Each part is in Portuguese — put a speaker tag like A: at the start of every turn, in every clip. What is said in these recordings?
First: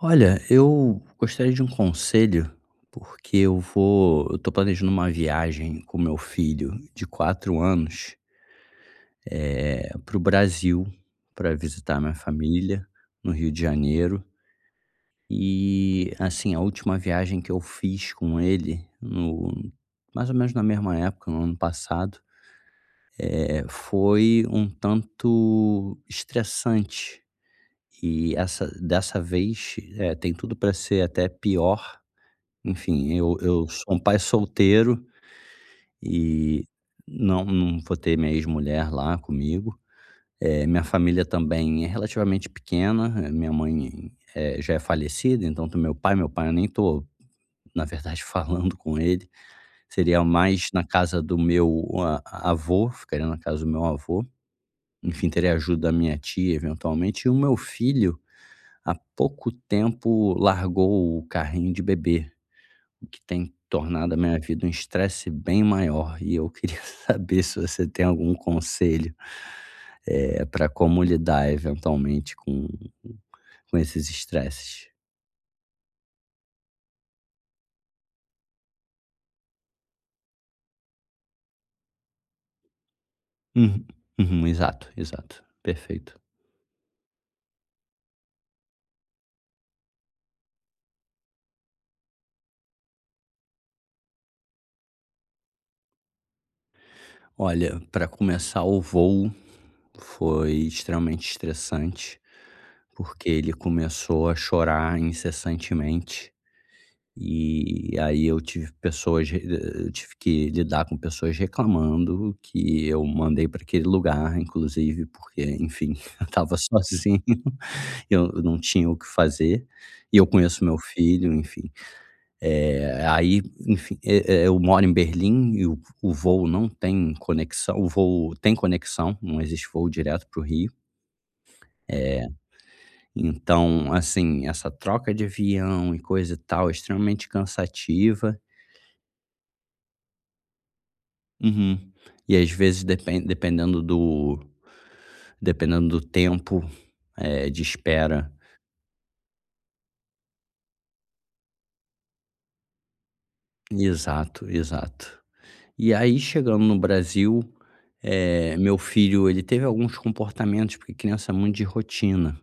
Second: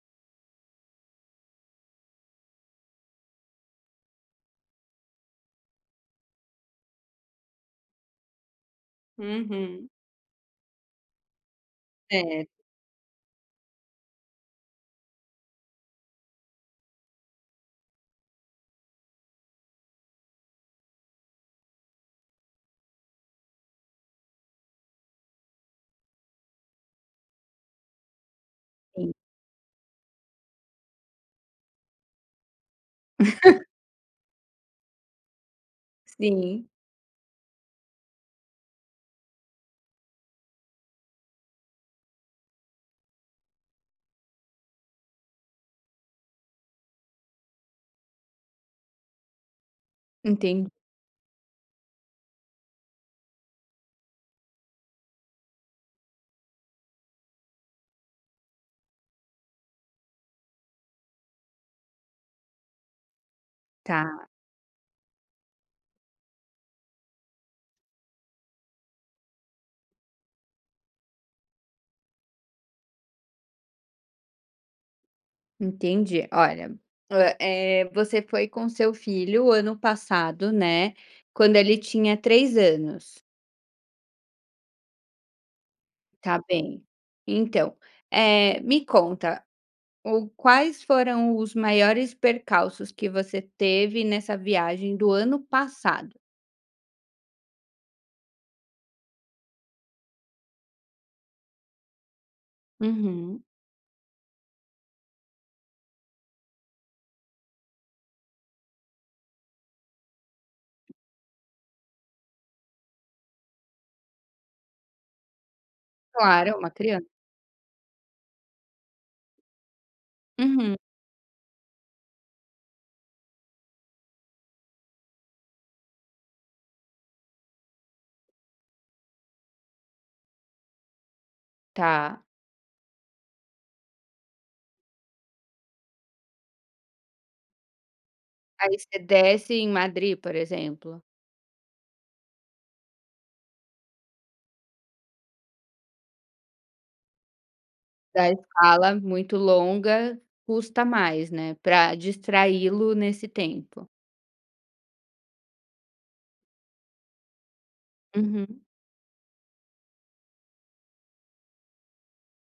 A: Olha, eu gostaria de um conselho, porque eu tô planejando uma viagem com meu filho de 4 anos,
B: Uhum.
A: para o Brasil, para visitar minha
B: Certo,
A: família no Rio de Janeiro. E, assim, a última viagem que eu fiz com ele no mais ou menos na mesma época, no ano passado, foi um tanto estressante. E essa dessa vez, tem tudo para ser até pior. Enfim, eu sou um pai solteiro e não vou ter minha ex-mulher lá comigo. Minha família também é relativamente pequena, minha mãe, já é falecida, então do meu pai eu nem tô, na verdade, falando com ele. Seria mais na casa do meu a avô, ficaria na casa do meu avô. Enfim, teria ajuda da minha tia, eventualmente. E o meu filho, há pouco tempo, largou o carrinho de bebê. O que tem tornado a
B: tá,
A: minha vida um estresse bem maior e eu queria saber se você tem algum conselho, para como lidar eventualmente com esses estresses.
B: entendi. Olha, você foi com seu filho ano passado, né, quando ele tinha 3 anos,
A: Uhum, uhum, exato, exato, perfeito.
B: tá bem. Então, é, me conta, o quais foram os maiores percalços que você teve nessa viagem do ano passado?
A: Olha, para começar, o voo foi extremamente estressante, porque
B: Uhum.
A: ele começou a chorar incessantemente. E aí eu tive que lidar com pessoas reclamando, que eu mandei para aquele lugar, inclusive, porque, enfim, eu
B: Claro, é
A: estava
B: uma criança.
A: sozinho, eu não tinha o que fazer, e eu conheço
B: Uhum,
A: meu filho, enfim. Aí, enfim, eu moro em Berlim e o voo tem conexão, não existe voo direto para o Rio,
B: tá.
A: então, assim, essa troca de avião e coisa e tal é extremamente cansativa.
B: Aí você desce em Madrid, por exemplo?
A: Uhum. E às vezes dependendo do tempo, de
B: Da
A: espera.
B: escala muito longa custa mais, né, para distraí-lo nesse tempo.
A: Exato, exato. E aí chegando no Brasil,
B: Uhum.
A: meu filho, ele teve alguns comportamentos, porque criança é muito de rotina.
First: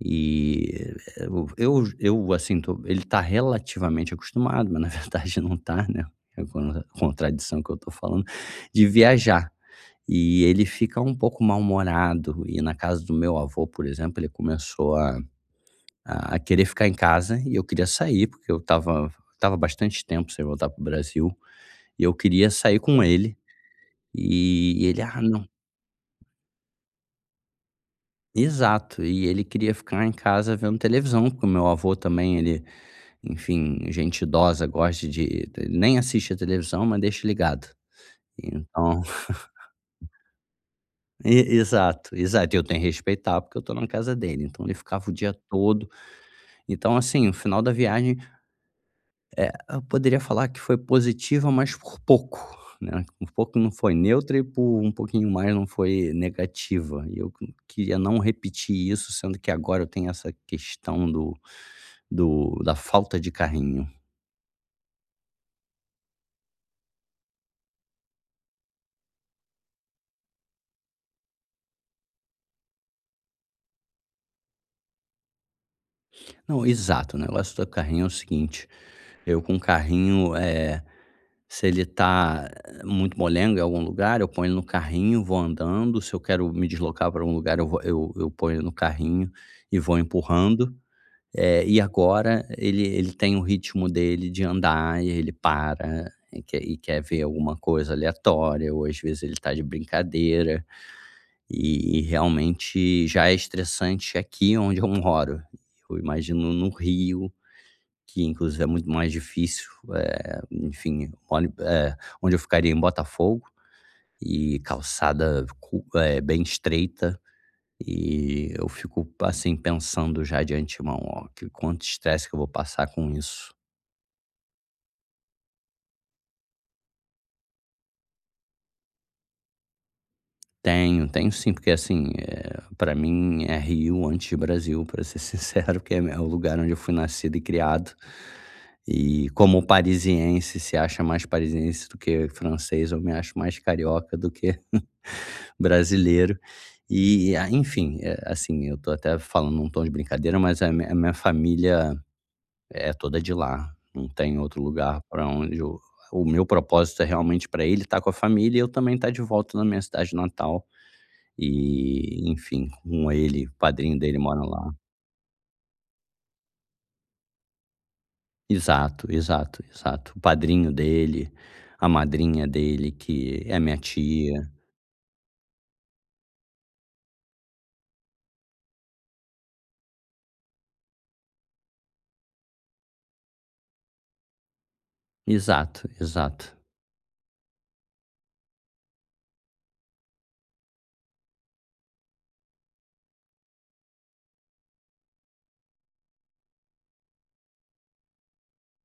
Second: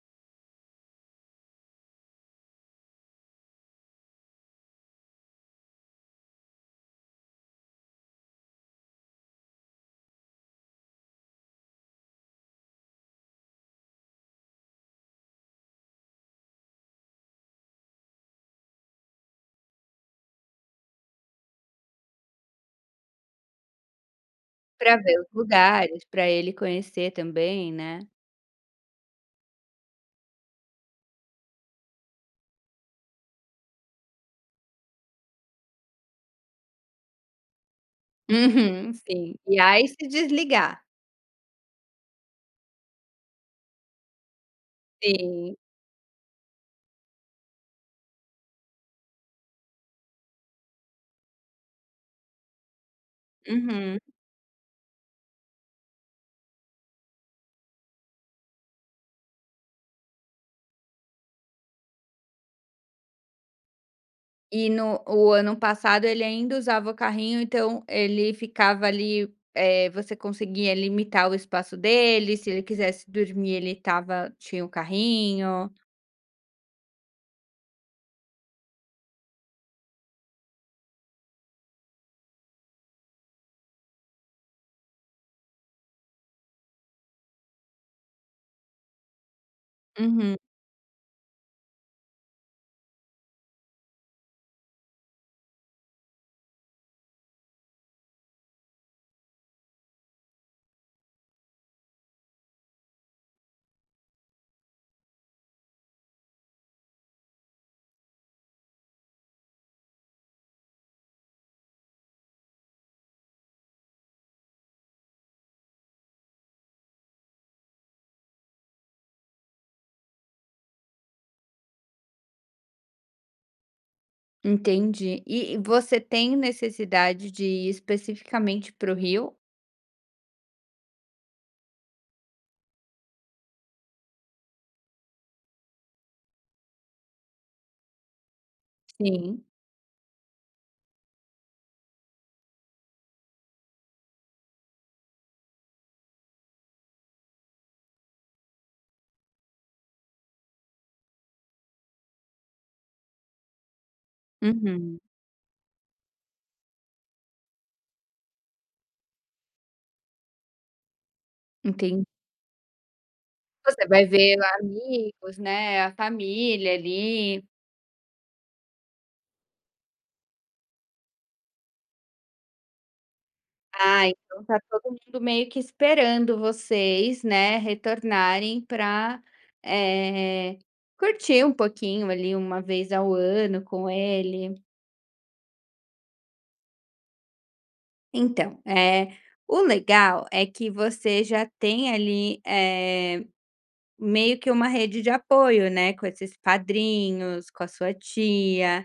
A: E eu, assim, tô ele tá relativamente acostumado, mas na verdade não tá, né, é uma contradição que eu tô falando, de viajar. E ele fica um pouco mal-humorado, e na casa do meu avô, por exemplo, ele começou a querer ficar em casa e eu queria sair, porque eu estava bastante tempo sem voltar para o Brasil, e eu queria sair com ele, e
B: Pra
A: ele:
B: ver
A: "Ah,
B: os
A: não."
B: lugares, para ele conhecer também, né.
A: Exato, e ele queria ficar em casa vendo televisão, porque o meu avô também, ele, enfim, gente idosa gosta de ele nem assiste a televisão, mas deixa ligado.
B: Uhum,
A: Então
B: sim. E aí se desligar.
A: e exato, exato, eu tenho que respeitar, porque eu estou na casa dele, então ele ficava o dia
B: Sim,
A: todo. Então, assim, o final da viagem, eu poderia falar que foi positiva, mas por pouco, né. Por pouco não foi
B: uhum.
A: neutra e por um pouquinho mais não foi negativa. E eu queria não repetir isso, sendo que agora eu tenho essa questão do do da falta de carrinho.
B: E no o ano passado ele ainda usava o carrinho, então ele ficava ali, você conseguia limitar o espaço dele, se ele quisesse dormir ele estava tinha o carrinho.
A: Não, exato, o negócio do carrinho é o seguinte, eu com carrinho, se ele tá muito molenga em algum lugar, eu ponho ele no carrinho, vou andando. Se eu quero me deslocar para algum lugar, eu vou eu ponho ele no carrinho e vou
B: Uhum.
A: empurrando. E agora ele tem o ritmo dele de andar e ele para e quer ver alguma coisa aleatória, ou às vezes ele está de brincadeira, e realmente já é estressante aqui onde eu moro. Eu imagino no Rio, que inclusive é muito mais difícil, enfim, olhe, onde eu ficaria, em Botafogo, e bem estreita, e eu fico, assim, pensando já de antemão, ó, que quanto estresse que eu vou passar com isso.
B: Entendi. E você tem necessidade de ir especificamente para o Rio?
A: Tenho, tenho sim, porque assim, pra mim é Rio antes de Brasil, para ser sincero, porque é o lugar onde eu fui nascido e criado. E
B: Sim.
A: como parisiense se acha mais parisiense do que francês, eu me acho mais carioca do que brasileiro. E, ah, enfim, assim, eu tô até falando num tom de brincadeira, mas a minha família é toda de lá, não tem outro
B: Uhum,
A: lugar para onde eu o meu propósito é realmente para ele estar com a família e eu também estar de volta na minha cidade natal
B: entendi.
A: e, enfim, com ele, o
B: Você
A: padrinho
B: vai
A: dele
B: ver
A: mora
B: lá
A: lá.
B: amigos, né, a família ali.
A: Exato, exato, exato. O padrinho dele, a madrinha dele, que é minha
B: Ah, então
A: tia.
B: tá todo mundo meio que esperando vocês, né, retornarem para curtir um pouquinho ali, uma vez ao ano com ele.
A: Exato, exato.
B: Então, é. O legal é que você já tem ali, meio que uma rede de apoio, né, com esses padrinhos, com a sua tia,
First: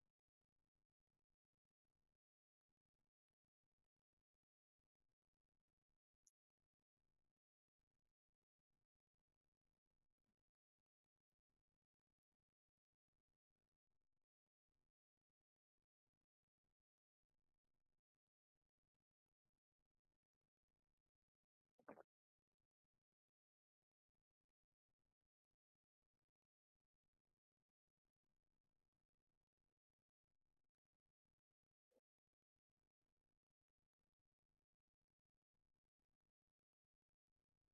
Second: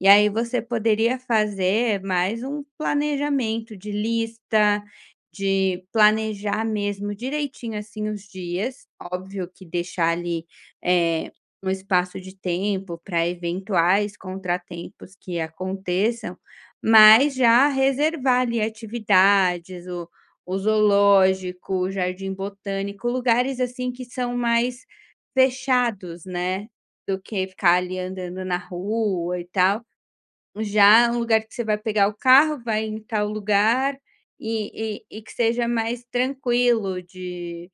B: e aí você poderia fazer mais um planejamento de lista, de planejar mesmo direitinho assim os dias. Óbvio que deixar ali eh, um espaço de tempo para eventuais contratempos que aconteçam, mas já reservar ali atividades, o zoológico, o jardim botânico, lugares assim que são mais fechados, né? Do que ficar ali andando na rua e tal, já um lugar que você vai pegar o carro, vai em tal lugar e que seja mais tranquilo de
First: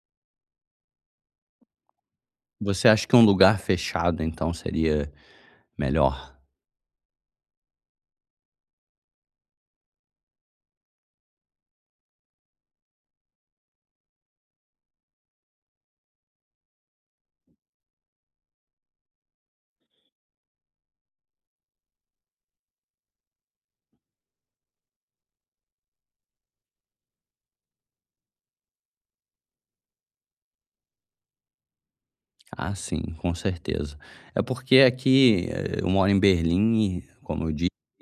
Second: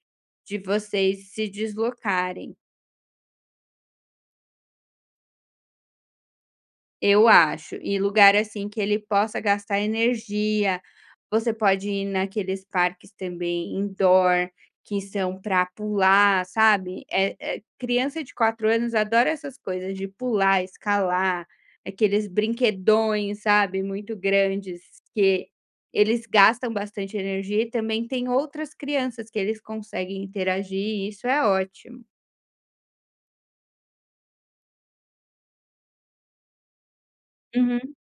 B: de vocês se deslocarem.
A: Você acha que um lugar fechado, então, seria melhor?
B: Eu acho. E lugar, assim, que ele possa gastar energia. Você pode ir naqueles parques também indoor, que são para pular, sabe. É, criança de 4 anos adora essas coisas de pular, escalar, aqueles brinquedões, sabe, muito grandes, que eles gastam bastante energia e também tem outras crianças que eles conseguem interagir e isso é ótimo.
A: Ah, sim, com certeza. É porque aqui, eu moro em Berlim e, como eu disse,
B: Uhum,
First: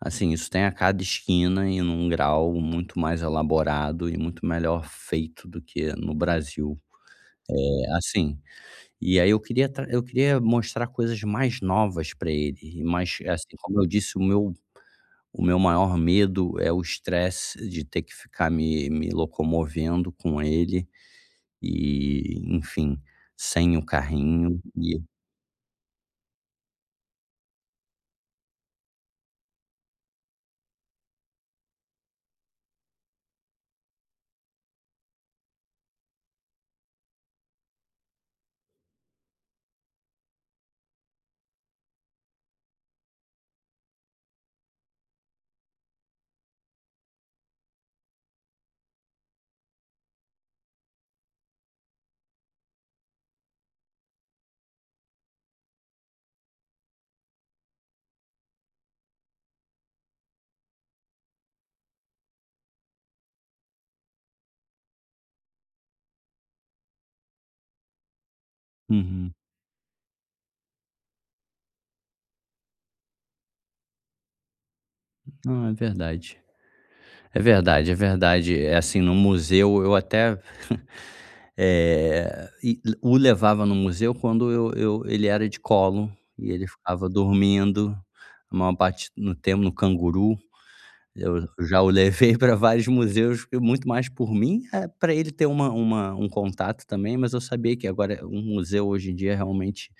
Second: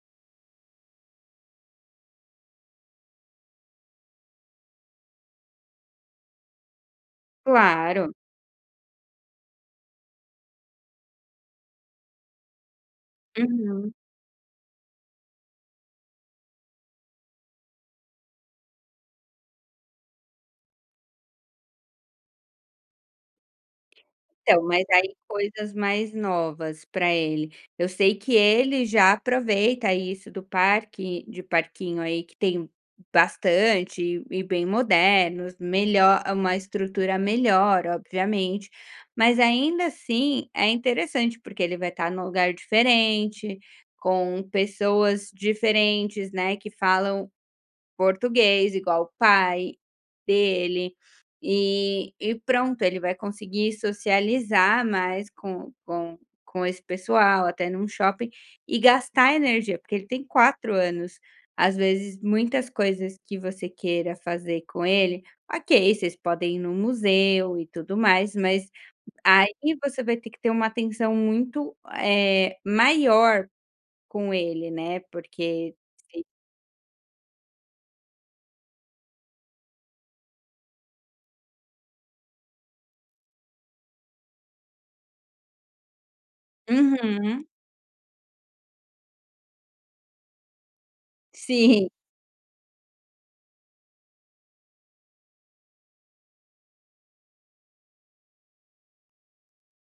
A: assim, isso tem a cada esquina e num grau muito mais elaborado e muito melhor feito do que no Brasil. É,
B: claro.
A: assim, e aí eu queria mostrar coisas mais novas para ele e mais assim, como eu
B: Uhum.
A: disse, o meu maior medo é o estresse de ter que ficar me locomovendo com ele e, enfim, sem o carrinho
B: Então, mas
A: e
B: aí coisas mais novas para ele. Eu sei que ele já aproveita isso do parque de parquinho aí que tem bastante e bem modernos, melhor uma estrutura melhor, obviamente, mas ainda assim é interessante, porque ele vai estar num lugar diferente, com pessoas diferentes, né, que falam português igual o pai dele, e pronto, ele vai conseguir socializar mais com esse pessoal, até num shopping, e gastar energia, porque ele tem 4 anos. Às vezes, muitas coisas que você queira fazer com ele, ok, vocês podem ir no museu e tudo mais, mas
A: uhum.
B: aí você vai ter que ter uma atenção muito, maior com ele, né,
A: Não, é
B: porque
A: verdade. É verdade, é verdade. É assim, no museu eu até, o levava no museu quando eu ele era de colo e ele ficava
B: uhum,
A: dormindo a maior parte no tempo no canguru. Eu já
B: sim.
A: o levei para vários museus, e muito mais por mim, para ele ter uma um contato também, mas eu sabia que agora um museu hoje em dia realmente,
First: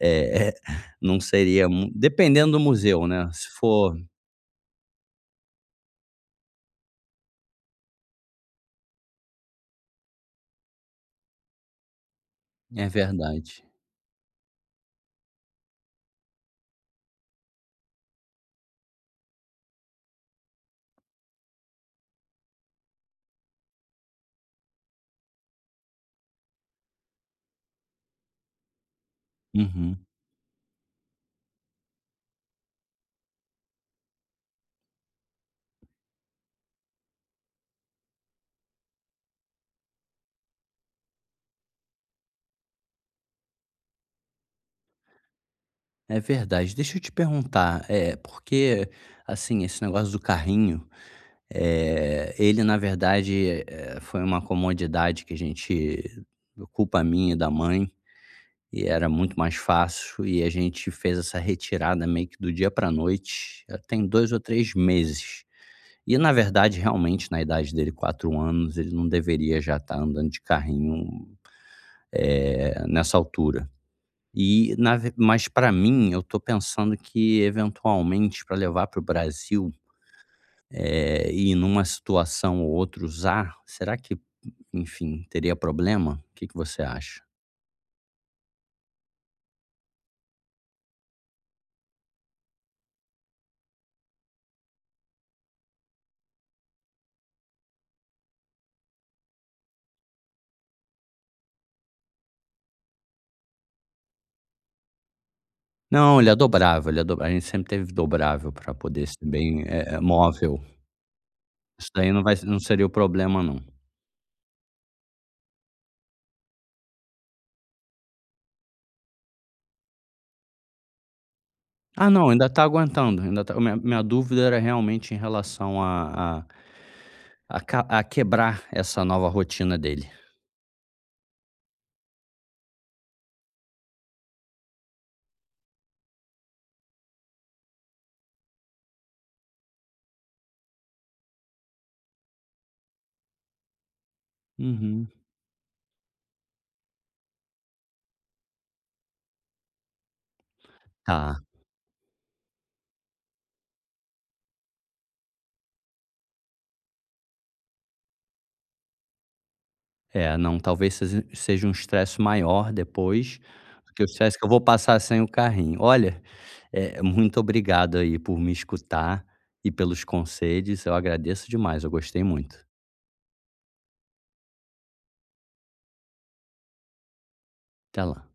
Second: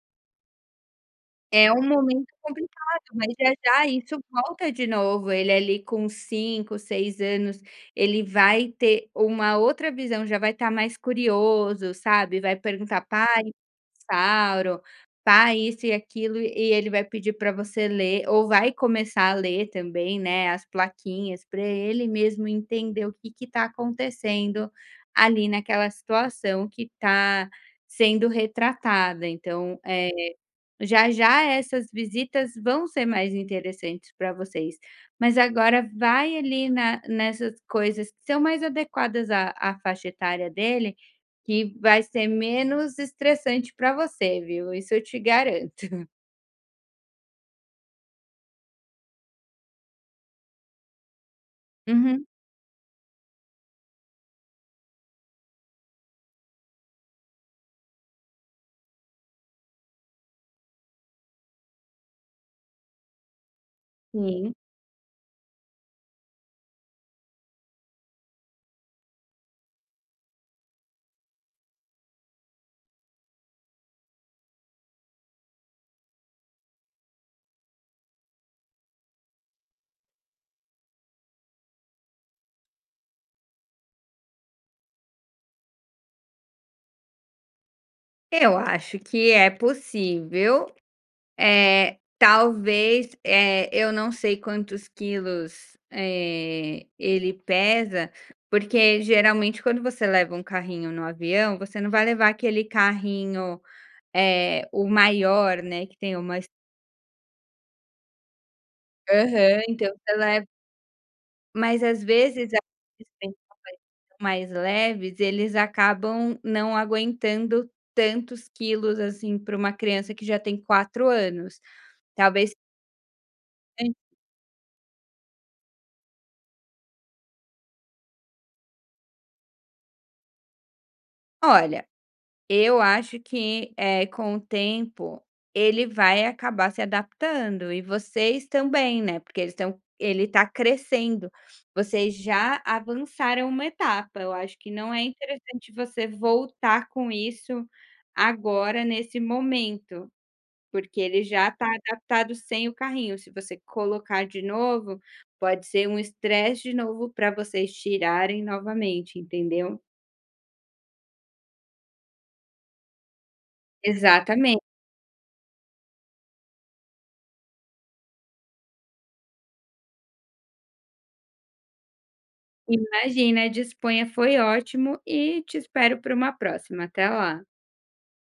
A: eh, não seria
B: É um
A: mu
B: momento
A: dependendo do
B: complicado,
A: museu, né,
B: mas
A: se
B: já já
A: for
B: isso volta de novo, ele ali com 5, 6 anos, ele vai ter uma outra visão, já vai estar mais curioso, sabe, vai
A: é
B: perguntar: "Pai,
A: verdade.
B: dinossauro, pai isso e aquilo", e ele vai pedir para você ler, ou vai começar a ler também, né, as plaquinhas, para ele mesmo entender o que está acontecendo ali naquela situação que está sendo retratada, então,
A: Uhum.
B: é já já essas visitas vão ser mais interessantes para vocês, mas agora vai ali na nessas coisas que são mais adequadas à faixa etária dele, que vai ser menos estressante para você, viu, isso eu te garanto.
A: É verdade. Deixa eu te perguntar, é porque, assim, esse negócio do carrinho,
B: Uhum,
A: ele na verdade, foi uma comodidade que a gente culpa minha e da mãe, e era muito mais fácil, e a gente fez essa retirada meio que do dia para noite, já tem dois ou
B: sim.
A: 3 meses. E na verdade, realmente, na idade dele, 4 anos, ele não deveria já estar andando de carrinho, nessa altura. E na ve mas para mim, eu tô pensando que eventualmente para levar para o Brasil, e numa situação ou outra usar, será que, enfim, teria problema? O que que você acha?
B: Eu acho que é possível. Talvez, eu não sei quantos quilos, ele pesa, porque geralmente quando você leva um carrinho no avião, você não vai levar aquele carrinho, o maior, né, que tem
A: Não, ele é
B: uma
A: dobrável, ele é do a gente sempre teve dobrável para poder ser
B: aham,
A: bem,
B: então você leva,
A: móvel.
B: mas
A: Isso
B: às
A: daí não vai
B: vezes
A: não seria o
B: aqueles penhores
A: problema não.
B: mais leves, eles acabam não aguentando tantos quilos, assim, para uma criança que já tem 4 anos.
A: Ah não, ainda
B: Talvez,
A: tá aguentando, ainda tá, minha dúvida era realmente em relação a ca a quebrar essa nova rotina dele.
B: olha, eu acho que, com o tempo, ele vai acabar se adaptando e vocês também, né, porque eles estão ele está crescendo, vocês já avançaram uma etapa, eu acho que não é
A: Uhum.
B: interessante você voltar com isso agora nesse momento, porque ele
A: Tá.
B: já está adaptado sem o carrinho, se você colocar de novo, pode ser um estresse de novo para vocês tirarem novamente, entendeu?
A: É, não, talvez seja um estresse maior depois, do que o estresse que eu
B: Exatamente.
A: vou passar sem o carrinho. Olha, muito obrigado aí por me escutar e pelos conselhos, eu agradeço demais, eu gostei muito.
B: Imagina, disponha, foi ótimo e te espero para uma próxima. Até lá.
A: Até lá.